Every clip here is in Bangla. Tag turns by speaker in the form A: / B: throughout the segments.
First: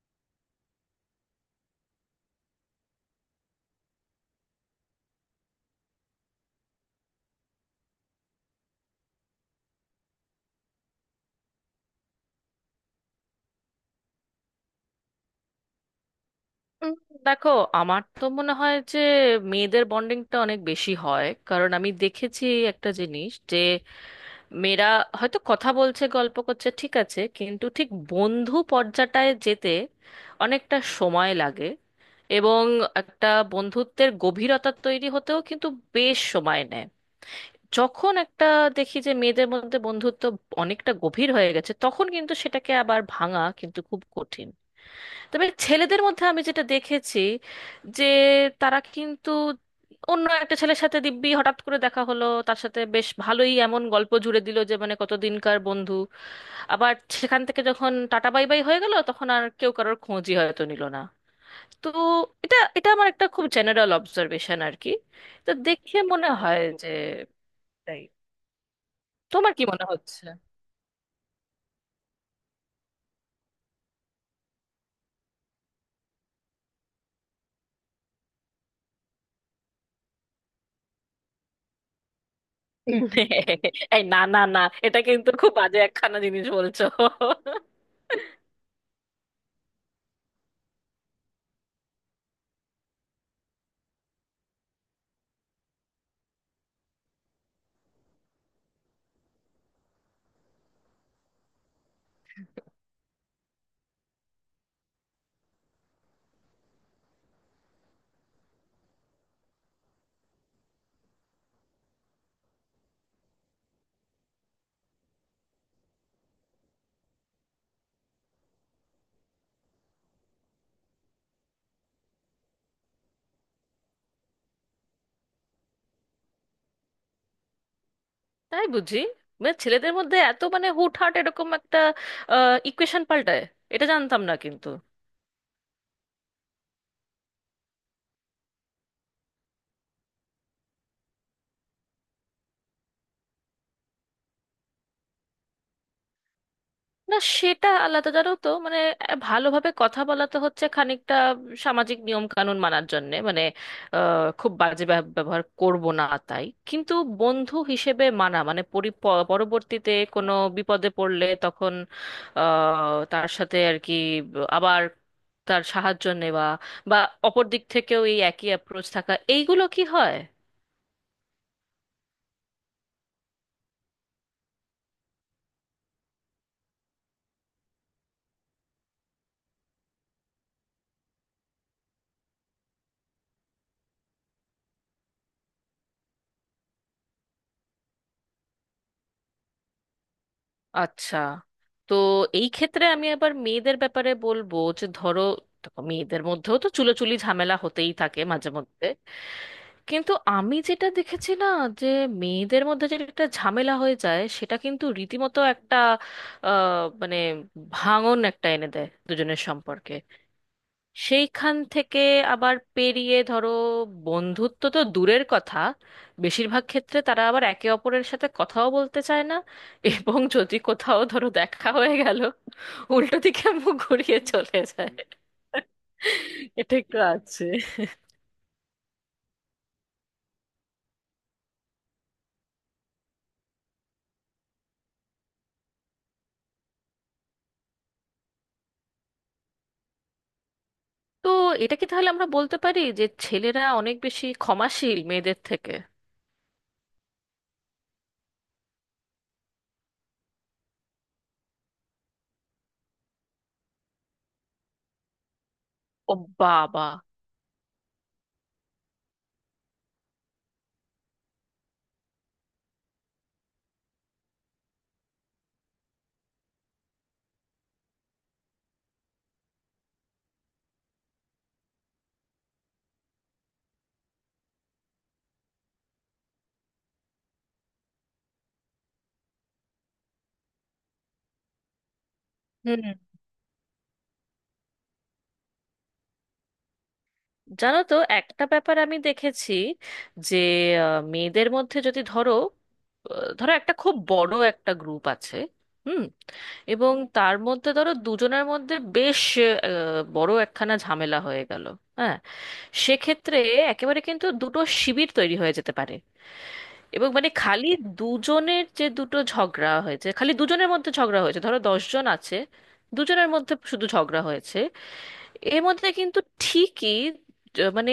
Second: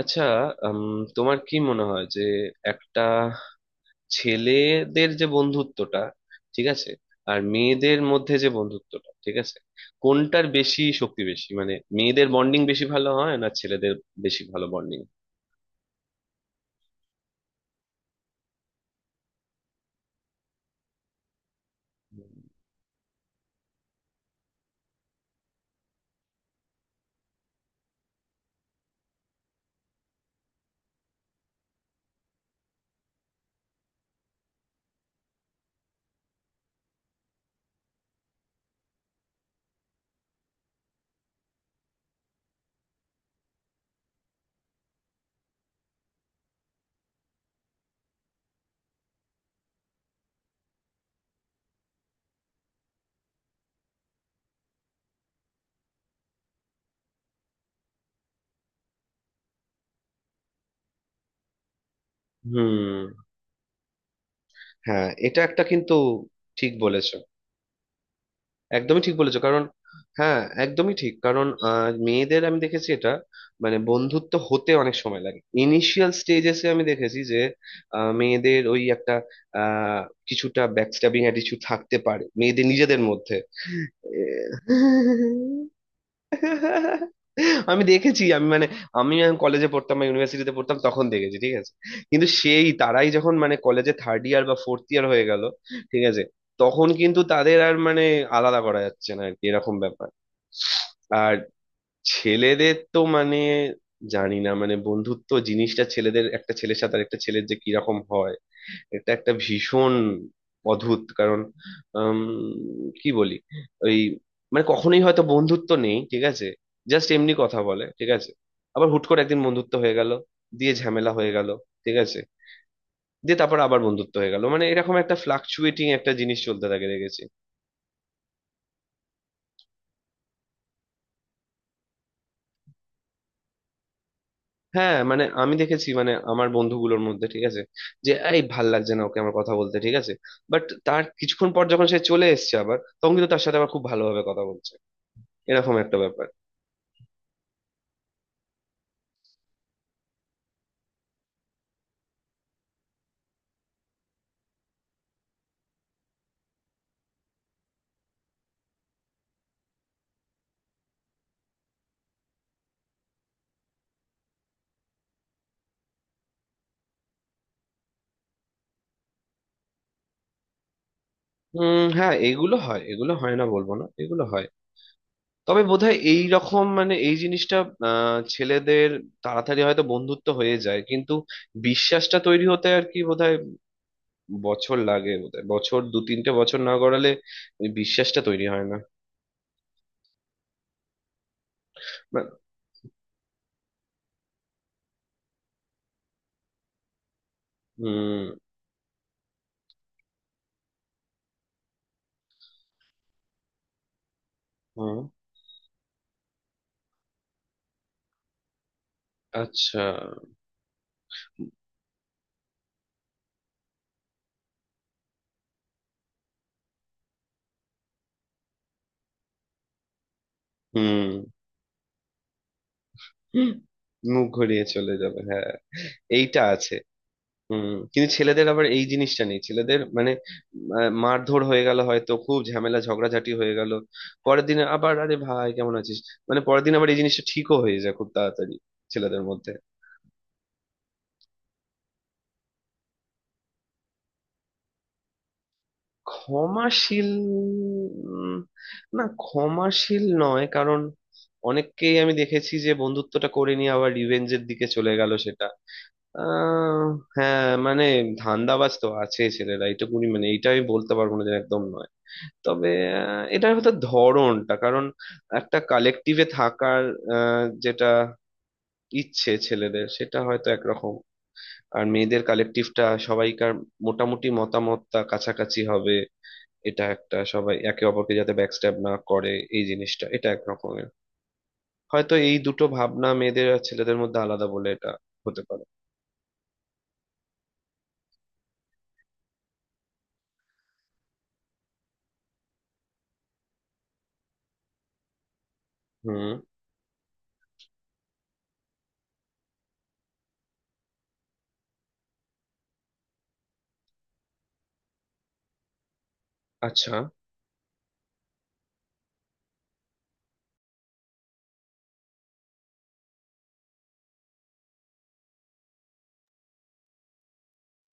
A: আচ্ছা। উম, তোমার কি মনে হয় যে একটা ছেলেদের যে বন্ধুত্বটা ঠিক আছে আর মেয়েদের মধ্যে যে বন্ধুত্বটা ঠিক আছে, কোনটার বেশি শক্তি বেশি, মানে মেয়েদের বন্ডিং বেশি ভালো হয় না ছেলেদের বেশি ভালো বন্ডিং?
B: উম, দেখো, আমার তো মনে হয় যে মেয়েদের বন্ডিংটা অনেক বেশি হয়। কারণ আমি দেখেছি একটা জিনিস, যে মেয়েরা হয়তো কথা বলছে, গল্প করছে, ঠিক আছে, কিন্তু ঠিক বন্ধু পর্যাটায় যেতে অনেকটা সময় লাগে। এবং একটা বন্ধুত্বের গভীরতা তৈরি হতেও কিন্তু বেশ সময় নেয়। যখন একটা দেখি যে মেয়েদের মধ্যে বন্ধুত্ব অনেকটা গভীর হয়ে গেছে, তখন কিন্তু সেটাকে আবার ভাঙা কিন্তু খুব কঠিন। তবে ছেলেদের মধ্যে আমি যেটা দেখেছি, যে তারা কিন্তু অন্য একটা ছেলের সাথে দিব্যি হঠাৎ করে দেখা হলো, তার সাথে বেশ ভালোই এমন গল্প জুড়ে দিল যে মানে কতদিনকার বন্ধু। আবার সেখান থেকে যখন টাটা বাই বাই হয়ে গেল, তখন আর কেউ কারোর খোঁজই হয়তো নিল না। তো এটা এটা আমার
A: হুম।
B: একটা খুব জেনারেল অবজারভেশন আর কি।
A: হ্যাঁ এটা
B: তো
A: একটা কিন্তু।
B: দেখে মনে হয়
A: ঠিক
B: যে
A: বলেছো।
B: তাই।
A: একদমই ঠিক বলেছো,
B: তোমার
A: কারণ
B: কি মনে হচ্ছে?
A: হ্যাঁ একদমই ঠিক, কারণ মেয়েদের আমি দেখেছি এটা, মানে বন্ধুত্ব হতে অনেক সময় লাগে। ইনিশিয়াল স্টেজেসে আমি দেখেছি যে মেয়েদের ওই একটা, আহ, কিছুটা ব্যাকস্ট্যাবিং অ্যাটিটিউড থাকতে পারে মেয়েদের নিজেদের মধ্যে।
B: এই, না না না, এটা কিন্তু খুব
A: এ-
B: বাজে একখানা জিনিস বলছো।
A: আমি দেখেছি, আমি মানে আমি কলেজে পড়তাম বা ইউনিভার্সিটিতে পড়তাম তখন দেখেছি, ঠিক আছে, কিন্তু সেই তারাই যখন মানে কলেজে থার্ড ইয়ার বা ফোর্থ ইয়ার হয়ে গেল, ঠিক আছে, তখন কিন্তু তাদের আর মানে আলাদা করা যাচ্ছে না আর কি, এরকম ব্যাপার। আর ছেলেদের তো মানে জানি না, মানে বন্ধুত্ব জিনিসটা ছেলেদের একটা ছেলের সাথে আর একটা ছেলের যে কিরকম হয়, এটা একটা ভীষণ অদ্ভুত, কারণ আম, কি বলি, ওই মানে কখনোই হয়তো বন্ধুত্ব নেই, ঠিক আছে, জাস্ট এমনি কথা বলে, ঠিক আছে, আবার হুট করে একদিন বন্ধুত্ব হয়ে গেল, দিয়ে ঝামেলা হয়ে গেল, ঠিক আছে, দিয়ে তারপর আবার বন্ধুত্ব হয়ে গেল, মানে এরকম একটা ফ্লাকচুয়েটিং একটা জিনিস চলতে থাকে, দেখেছি।
B: তাই বুঝি? মানে ছেলেদের মধ্যে এত মানে হুটহাট এরকম একটা ইকুয়েশন পাল্টায়, এটা জানতাম না কিন্তু।
A: হ্যাঁ মানে আমি দেখেছি, মানে আমার বন্ধুগুলোর মধ্যে, ঠিক আছে, যে এই ভাল লাগছে না ওকে আমার কথা বলতে, ঠিক আছে, বাট তার কিছুক্ষণ পর যখন সে চলে এসেছে আবার, তখন কিন্তু তার সাথে আবার খুব ভালোভাবে কথা বলছে, এরকম একটা ব্যাপার।
B: না, সেটা আলাদা জানো তো। মানে ভালোভাবে কথা বলা তো হচ্ছে খানিকটা সামাজিক নিয়ম কানুন মানার জন্যে। মানে খুব বাজে ব্যবহার করব না, তাই কিন্তু বন্ধু হিসেবে মানা মানে পরবর্তীতে কোনো বিপদে পড়লে তখন আহ, তার সাথে আর কি আবার তার সাহায্য নেওয়া, বা অপর দিক থেকেও এই একই অ্যাপ্রোচ থাকা, এইগুলো কি হয়?
A: উম, হ্যাঁ এগুলো হয়, এগুলো হয় না বলবো না, এগুলো হয়। তবে বোধহয় এই রকম মানে এই জিনিসটা, ছেলেদের তাড়াতাড়ি হয়তো বন্ধুত্ব হয়ে যায় কিন্তু বিশ্বাসটা তৈরি হতে আর কি বোধহয় বছর লাগে, বোধহয় বছর দু তিনটে বছর না গড়ালে ওই বিশ্বাসটা তৈরি হয় না।
B: আচ্ছা। তো
A: বা-
B: এই ক্ষেত্রে আমি আবার মেয়েদের ব্যাপারে বলবো যে ধরো, দেখো, মেয়েদের মধ্যেও তো চুলোচুলি ঝামেলা হতেই থাকে
A: হুম।
B: মাঝে মধ্যে। কিন্তু আমি যেটা দেখেছি না, যে মেয়েদের মধ্যে যেটা একটা ঝামেলা হয়ে যায়, সেটা কিন্তু
A: হুম।
B: রীতিমতো একটা মানে ভাঙন একটা এনে দেয় দুজনের
A: আচ্ছা।
B: সম্পর্কে। সেইখান থেকে আবার পেরিয়ে, ধরো, বন্ধুত্ব তো দূরের কথা, বেশিরভাগ ক্ষেত্রে তারা আবার একে অপরের সাথে কথাও বলতে চায় না। এবং যদি কোথাও
A: হুম।
B: ধরো দেখা হয়ে গেল, উল্টো দিকে মুখ ঘুরিয়ে
A: মুখ
B: চলে
A: ঘুরিয়ে
B: যায়।
A: চলে যাবে, হ্যাঁ। এইটা আছে।
B: এটা একটু আছে।
A: হুম। কিন্তু ছেলেদের আবার এই জিনিসটা নেই, ছেলেদের মানে মারধর হয়ে গেল হয়তো, খুব ঝামেলা ঝগড়াঝাটি হয়ে গেল, পরের দিন আবার আরে ভাই কেমন আছিস, মানে পরের দিন আবার এই জিনিসটা ঠিকও হয়ে যায় খুব তাড়াতাড়ি ছেলেদের মধ্যে।
B: তো এটা কি তাহলে আমরা বলতে পারি যে ছেলেরা অনেক বেশি ক্ষমাশীল মেয়েদের থেকে?
A: ক্ষমাশীল? উম, না, ক্ষমাশীল নয় কারণ অনেককেই আমি দেখেছি যে বন্ধুত্বটা করে নিয়ে আবার রিভেঞ্জের দিকে চলে গেল সেটা।
B: ও
A: আহ
B: বাবা।
A: হ্যাঁ মানে ধান্দাবাজ তো আছে ছেলেরা এইটুকুনি, মানে এইটা আমি বলতে পারবো না যে একদম নয়। তবে এটার হয়তো ধরনটা, কারণ একটা কালেকটিভে থাকার যেটা ইচ্ছে ছেলেদের সেটা হয়তো একরকম, আর মেয়েদের কালেকটিভটা সবাইকার মোটামুটি মতামতটা কাছাকাছি হবে, এটা একটা সবাই একে অপরকে যাতে ব্যাকস্ট্যাব না করে এই জিনিসটা, এটা একরকমের, হয়তো এই দুটো
B: হুম,
A: ভাবনা মেয়েদের আর ছেলেদের মধ্যে আলাদা বলে এটা হতে পারে।
B: জানো তো একটা ব্যাপার আমি দেখেছি, যে মেয়েদের মধ্যে যদি ধরো, ধরো একটা খুব বড় একটা গ্রুপ আছে, হুম,
A: হুম।
B: এবং তার মধ্যে ধরো দুজনের মধ্যে বেশ বড় একখানা ঝামেলা হয়ে গেল, হ্যাঁ, সেক্ষেত্রে একেবারে কিন্তু দুটো শিবির তৈরি হয়ে যেতে পারে।
A: আচ্ছা।
B: এবং মানে খালি দুজনের যে দুটো ঝগড়া হয়েছে, খালি দুজনের মধ্যে ঝগড়া হয়েছে, ধরো দশজন আছে, দুজনের মধ্যে শুধু ঝগড়া হয়েছে, এর মধ্যে কিন্তু ঠিকই মানে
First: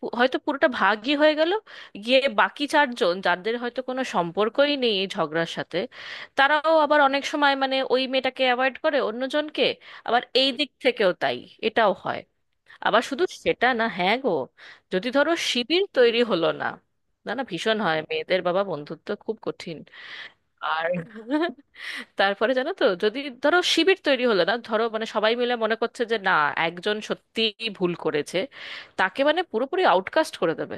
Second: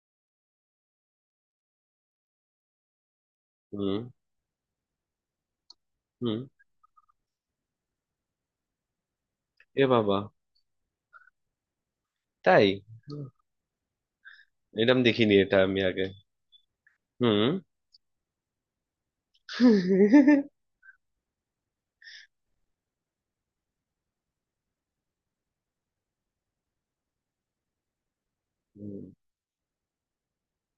B: হয়তো পুরোটা ভাগই হয়ে গেল, গিয়ে বাকি চারজন যাদের হয়তো
A: হুম।
B: কোনো সম্পর্কই নেই এই ঝগড়ার সাথে,
A: হুম।
B: তারাও আবার অনেক সময় মানে ওই মেয়েটাকে অ্যাভয়েড করে অন্যজনকে।
A: এ বাবা।
B: আবার এই দিক থেকেও তাই, এটাও হয়।
A: তাই।
B: আবার
A: হুম,
B: শুধু সেটা না, হ্যাঁ গো,
A: এরম
B: যদি ধরো
A: দেখিনি এটা আমি
B: শিবির
A: আগে।
B: তৈরি হলো না। না না,
A: হুম।
B: ভীষণ হয় মেয়েদের, বাবা, বন্ধুত্ব খুব কঠিন। আর তারপরে জানো তো, যদি ধরো শিবির তৈরি হলো না, ধরো মানে সবাই মিলে মনে করছে যে না, একজন সত্যিই ভুল করেছে,
A: হুম।
B: তাকে মানে পুরোপুরি আউটকাস্ট করে দেবে,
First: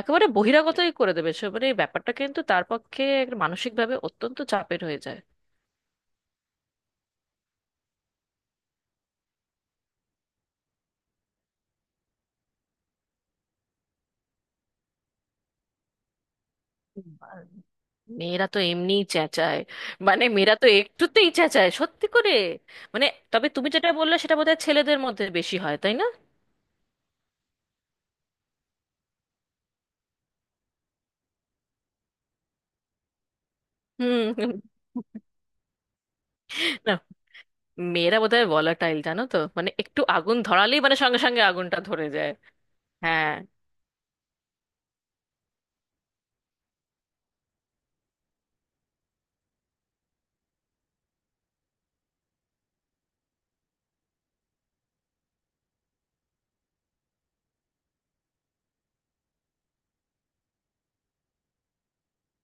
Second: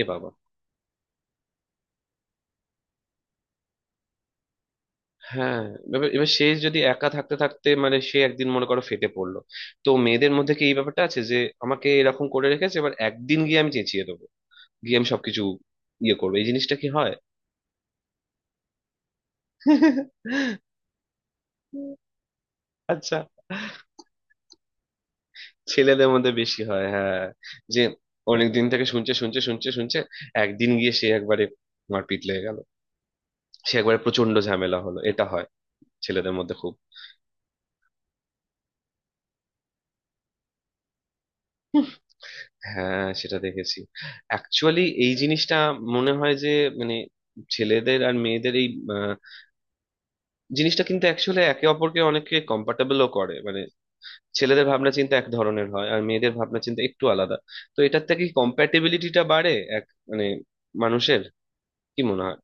A: এ বাবা।
B: বহিরাগতই করে দেবে, সে মানে এই ব্যাপারটা কিন্তু তার পক্ষে একটা মানসিকভাবে অত্যন্ত চাপের হয়ে যায়।
A: হ্যাঁ। এবার এবার সে যদি একা থাকতে থাকতে, মানে সে একদিন মনে করো ফেটে পড়লো, তো মেয়েদের মধ্যে কি এই ব্যাপারটা আছে যে আমাকে এরকম করে রেখেছে, এবার একদিন গিয়ে আমি চেঁচিয়ে দেবো গিয়ে আমি সবকিছু ইয়ে করবো, এই জিনিসটা কি হয়?
B: আর মেয়েরা তো এমনিই চেঁচায়। মানে মেয়েরা তো একটুতেই চেঁচায় সত্যি করে। মানে
A: আচ্ছা।
B: তবে তুমি যেটা বললে সেটা বোধহয় ছেলেদের মধ্যে বেশি হয়, তাই না?
A: ছেলেদের মধ্যে বেশি হয় হ্যাঁ, যে অনেক দিন থেকে শুনছে শুনছে শুনছে শুনছে, একদিন গিয়ে সে একবারে মারপিট লেগে গেল, সে একবারে
B: হুম
A: প্রচন্ড
B: হুম।
A: ঝামেলা হলো, এটা হয় ছেলেদের মধ্যে খুব।
B: মেয়েরা বোধহয় ভোলাটাইল জানো তো, মানে একটু আগুন ধরালেই মানে সঙ্গে সঙ্গে আগুনটা ধরে যায়।
A: হ্যাঁ
B: হ্যাঁ।
A: সেটা দেখেছি। অ্যাকচুয়ালি এই জিনিসটা মনে হয় যে মানে ছেলেদের আর মেয়েদের এই আহ, জিনিসটা কিন্তু অ্যাকচুয়ালি একে অপরকে অনেকে কম্পার্টেবলও করে, মানে ছেলেদের ভাবনা চিন্তা এক ধরনের হয় আর মেয়েদের ভাবনা চিন্তা একটু আলাদা, তো এটার থেকে কম্প্যাটেবিলিটিটা বাড়ে এক, মানে মানুষের কি মনে হয়?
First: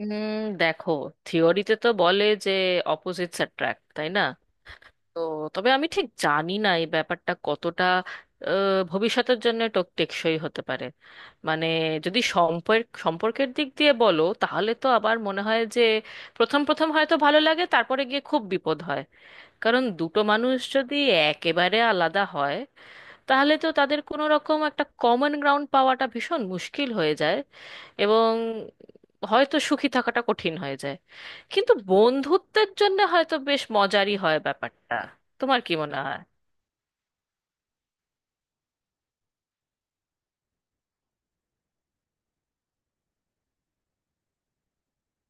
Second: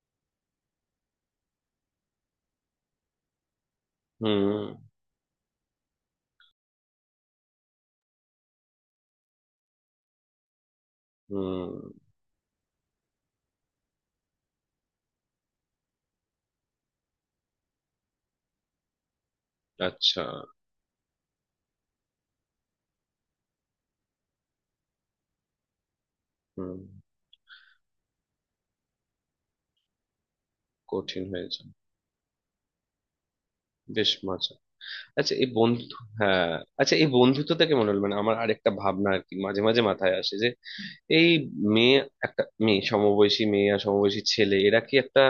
B: দেখো, থিওরিতে তো বলে যে অপোজিটস অ্যাট্রাক্ট, তাই না?
A: হুম।
B: তো তবে আমি ঠিক জানি না এই ব্যাপারটা কতটা ভবিষ্যতের জন্য টেকসই হতে পারে। মানে
A: হুম।
B: যদি সম্পর্কের দিক দিয়ে বলো, তাহলে তো আবার মনে হয় যে প্রথম প্রথম হয়তো ভালো লাগে, তারপরে গিয়ে খুব বিপদ হয়। কারণ দুটো
A: আচ্ছা।
B: মানুষ যদি একেবারে আলাদা হয়, তাহলে তো তাদের কোনো রকম একটা কমন গ্রাউন্ড পাওয়াটা ভীষণ
A: হুম।
B: মুশকিল হয়ে যায়। এবং হয়তো সুখী থাকাটা কঠিন হয়ে যায়।
A: কঠিন হয়েছে।
B: কিন্তু বন্ধুত্বের জন্য হয়তো বেশ
A: বেশ
B: মজারই হয়
A: মজা।
B: ব্যাপারটা।
A: আচ্ছা এই
B: তোমার কি
A: বন্ধু,
B: মনে হয়?
A: হ্যাঁ। আচ্ছা এই বন্ধুত্ব থেকে মনে হলো মানে আমার আরেকটা ভাবনা আর কি মাঝে মাঝে মাথায় আসে যে এই মেয়ে, একটা মেয়ে, সমবয়সী মেয়ে আর সমবয়সী ছেলে এরা কি একটা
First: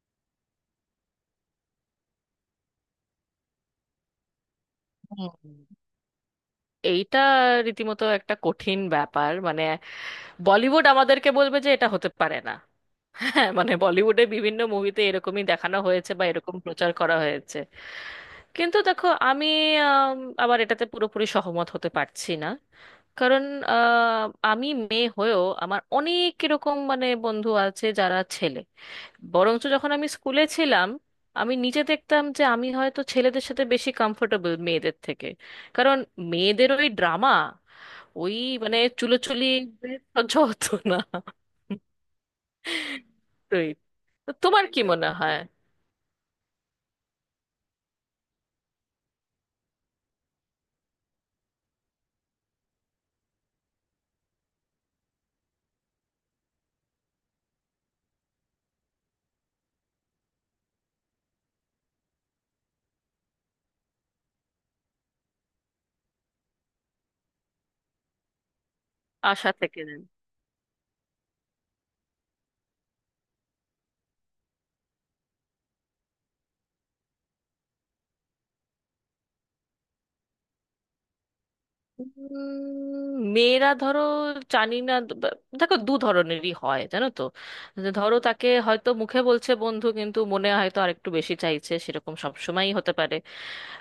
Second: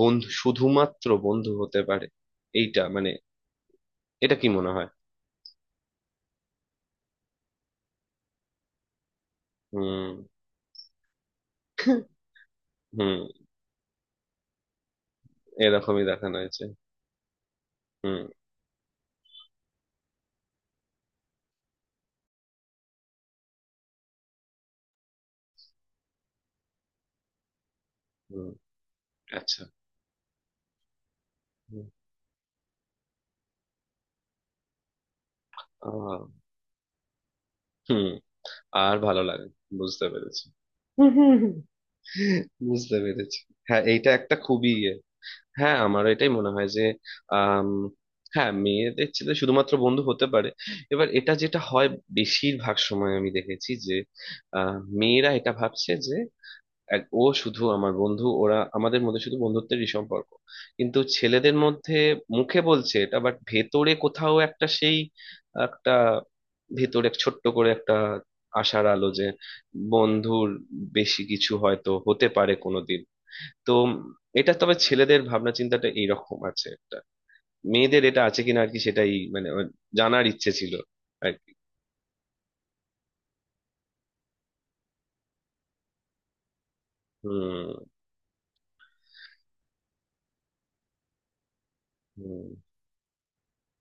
A: বন্ধু, শুধুমাত্র বন্ধু হতে পারে? এইটা মানে এটা কি মনে হয়?
B: হুম। এইটা রীতিমতো একটা কঠিন ব্যাপার। মানে
A: হুম।
B: বলিউড আমাদেরকে বলবে যে এটা হতে পারে না।
A: হুম।
B: হ্যাঁ, মানে বলিউডে বিভিন্ন মুভিতে এরকমই দেখানো
A: এরকমই
B: হয়েছে বা
A: দেখানো
B: এরকম
A: হয়েছে।
B: প্রচার করা হয়েছে।
A: হুম।
B: কিন্তু দেখো, আমি আম, আবার এটাতে পুরোপুরি সহমত হতে পারছি না। কারণ আহ, আমি মেয়ে হয়েও আমার অনেক এরকম মানে বন্ধু আছে যারা
A: হুম।
B: ছেলে।
A: আচ্ছা।
B: বরঞ্চ যখন আমি স্কুলে ছিলাম, আমি নিজে
A: হুম।
B: দেখতাম যে আমি হয়তো ছেলেদের সাথে বেশি কমফোর্টেবল মেয়েদের থেকে। কারণ
A: আহ,
B: মেয়েদের ওই ড্রামা,
A: হুম,
B: ওই মানে
A: আর ভালো
B: চুলোচুলি
A: লাগে। বুঝতে
B: সহ্য
A: পেরেছি।
B: হতো না।
A: বুঝতে পেরেছি।
B: তুই।
A: হ্যাঁ এইটা
B: তো
A: একটা
B: তোমার
A: খুবই
B: কি
A: ইয়ে।
B: মনে হয়?
A: হ্যাঁ আমার এটাই মনে হয় যে আম, হ্যাঁ মেয়েদের ছেলে শুধুমাত্র বন্ধু হতে পারে। এবার এটা যেটা হয় বেশিরভাগ সময় আমি দেখেছি যে আহ, মেয়েরা এটা ভাবছে যে ও শুধু আমার বন্ধু, ওরা আমাদের মধ্যে শুধু বন্ধুত্বেরই সম্পর্ক, কিন্তু ছেলেদের মধ্যে মুখে বলছে এটা বাট ভেতরে কোথাও একটা সেই একটা ভেতরে ছোট্ট করে একটা আশার আলো যে
B: আশা থেকে।
A: বন্ধুর বেশি কিছু হয়তো হতে পারে কোনোদিন। তো এটা, তবে ছেলেদের ভাবনা চিন্তাটা এইরকম আছে একটা, মেয়েদের এটা আছে কিনা আর কি সেটাই মানে আমার জানার ইচ্ছে ছিল আর কি।
B: মেয়েরা ধরো, জানি না, দেখো দু ধরনেরই হয় জানো তো।
A: হুম।
B: যে ধরো তাকে হয়তো মুখে বলছে বন্ধু কিন্তু মনে হয়তো আরেকটু বেশি চাইছে, সেরকম
A: হুম।
B: সবসময়ই হতে পারে।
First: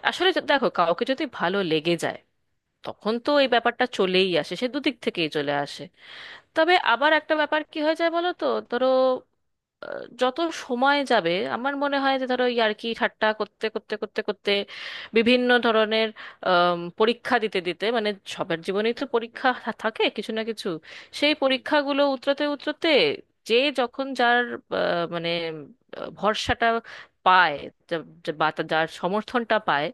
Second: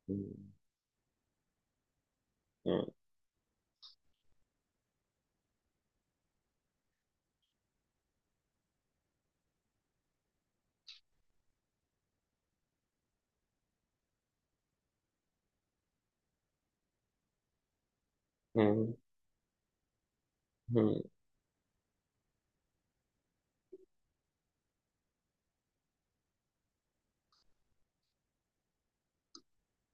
A: হুম।
B: আসলে দেখো কাউকে যদি ভালো লেগে যায়,
A: হুম।
B: তখন তো এই ব্যাপারটা চলেই আসে, সে দুদিক থেকেই চলে আসে। তবে আবার একটা ব্যাপার কি হয়ে যায় বলো তো। ধরো যত সময় যাবে আমার মনে হয় যে ধরো ইয়ার্কি ঠাট্টা করতে করতে করতে করতে, বিভিন্ন ধরনের পরীক্ষা দিতে দিতে, মানে সবার
A: হুম।
B: জীবনেই তো পরীক্ষা থাকে কিছু না কিছু,
A: হুম।
B: সেই পরীক্ষাগুলো উতরাতে উতরাতে, যে যখন যার মানে ভরসাটা পায়, যা- যা- বা তা- যার সমর্থনটা পায়,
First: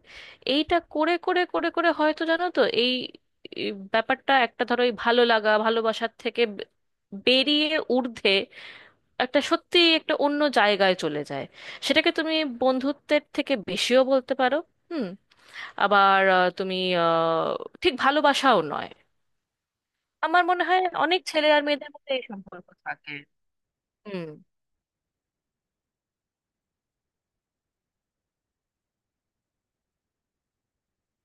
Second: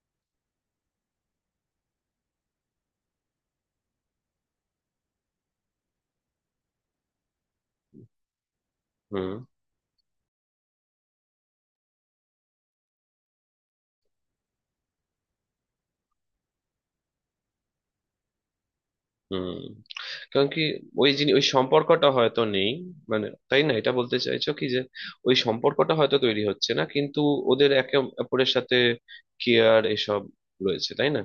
B: এইটা করে করে করে করে, হয়তো জানো তো, এই এই ব্যাপারটা একটা, ধরো এই ভালো লাগা ভালোবাসার থেকে বেরিয়ে ঊর্ধ্বে
A: হুম।
B: একটা সত্যি একটা অন্য জায়গায় চলে যায়। সেটাকে তুমি বন্ধুত্বের থেকে বেশিও বলতে পারো। হুম। আবার তুমি আহ, ঠিক ভালোবাসাও নয়।
A: হুম।
B: আমার
A: কারণ কি?
B: মনে হয়
A: ওই
B: অনেক
A: জিনিস ওই
B: ছেলে আর মেয়েদের
A: সম্পর্কটা
B: মধ্যে এই
A: হয়তো
B: সম্পর্ক
A: নেই,
B: থাকে।
A: মানে তাই না, এটা বলতে
B: হুম
A: চাইছো কি যে ওই সম্পর্কটা হয়তো তৈরি হচ্ছে না কিন্তু ওদের একে অপরের সাথে কেয়ার এসব রয়েছে, তাই না?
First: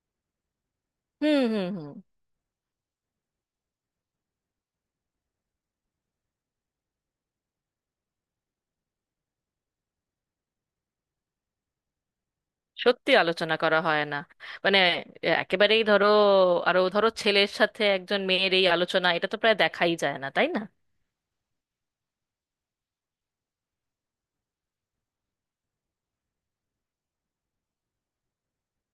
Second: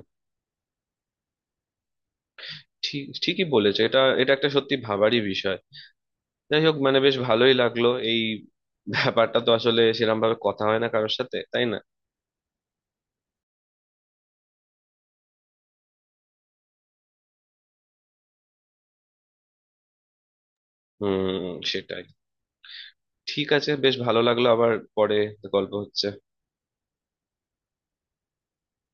B: হুম হুম। হুম,
A: ঠিক ঠিকই বলেছো এটা। এটা একটা সত্যি ভাবারই বিষয়। যাই হোক মানে বেশ ভালোই লাগলো, এই ব্যাপারটা তো আসলে সেরকম ভাবে কথা হয় না কারোর সাথে, তাই না?
B: সত্যি আলোচনা করা হয় না। মানে একেবারেই ধরো, আরো ধরো ছেলের সাথে একজন মেয়ের এই আলোচনা, এটা তো প্রায় দেখাই যায় না তাই না।
A: হুম। সেটাই। ঠিক আছে, বেশ ভালো লাগলো, আবার পরে গল্প হচ্ছে।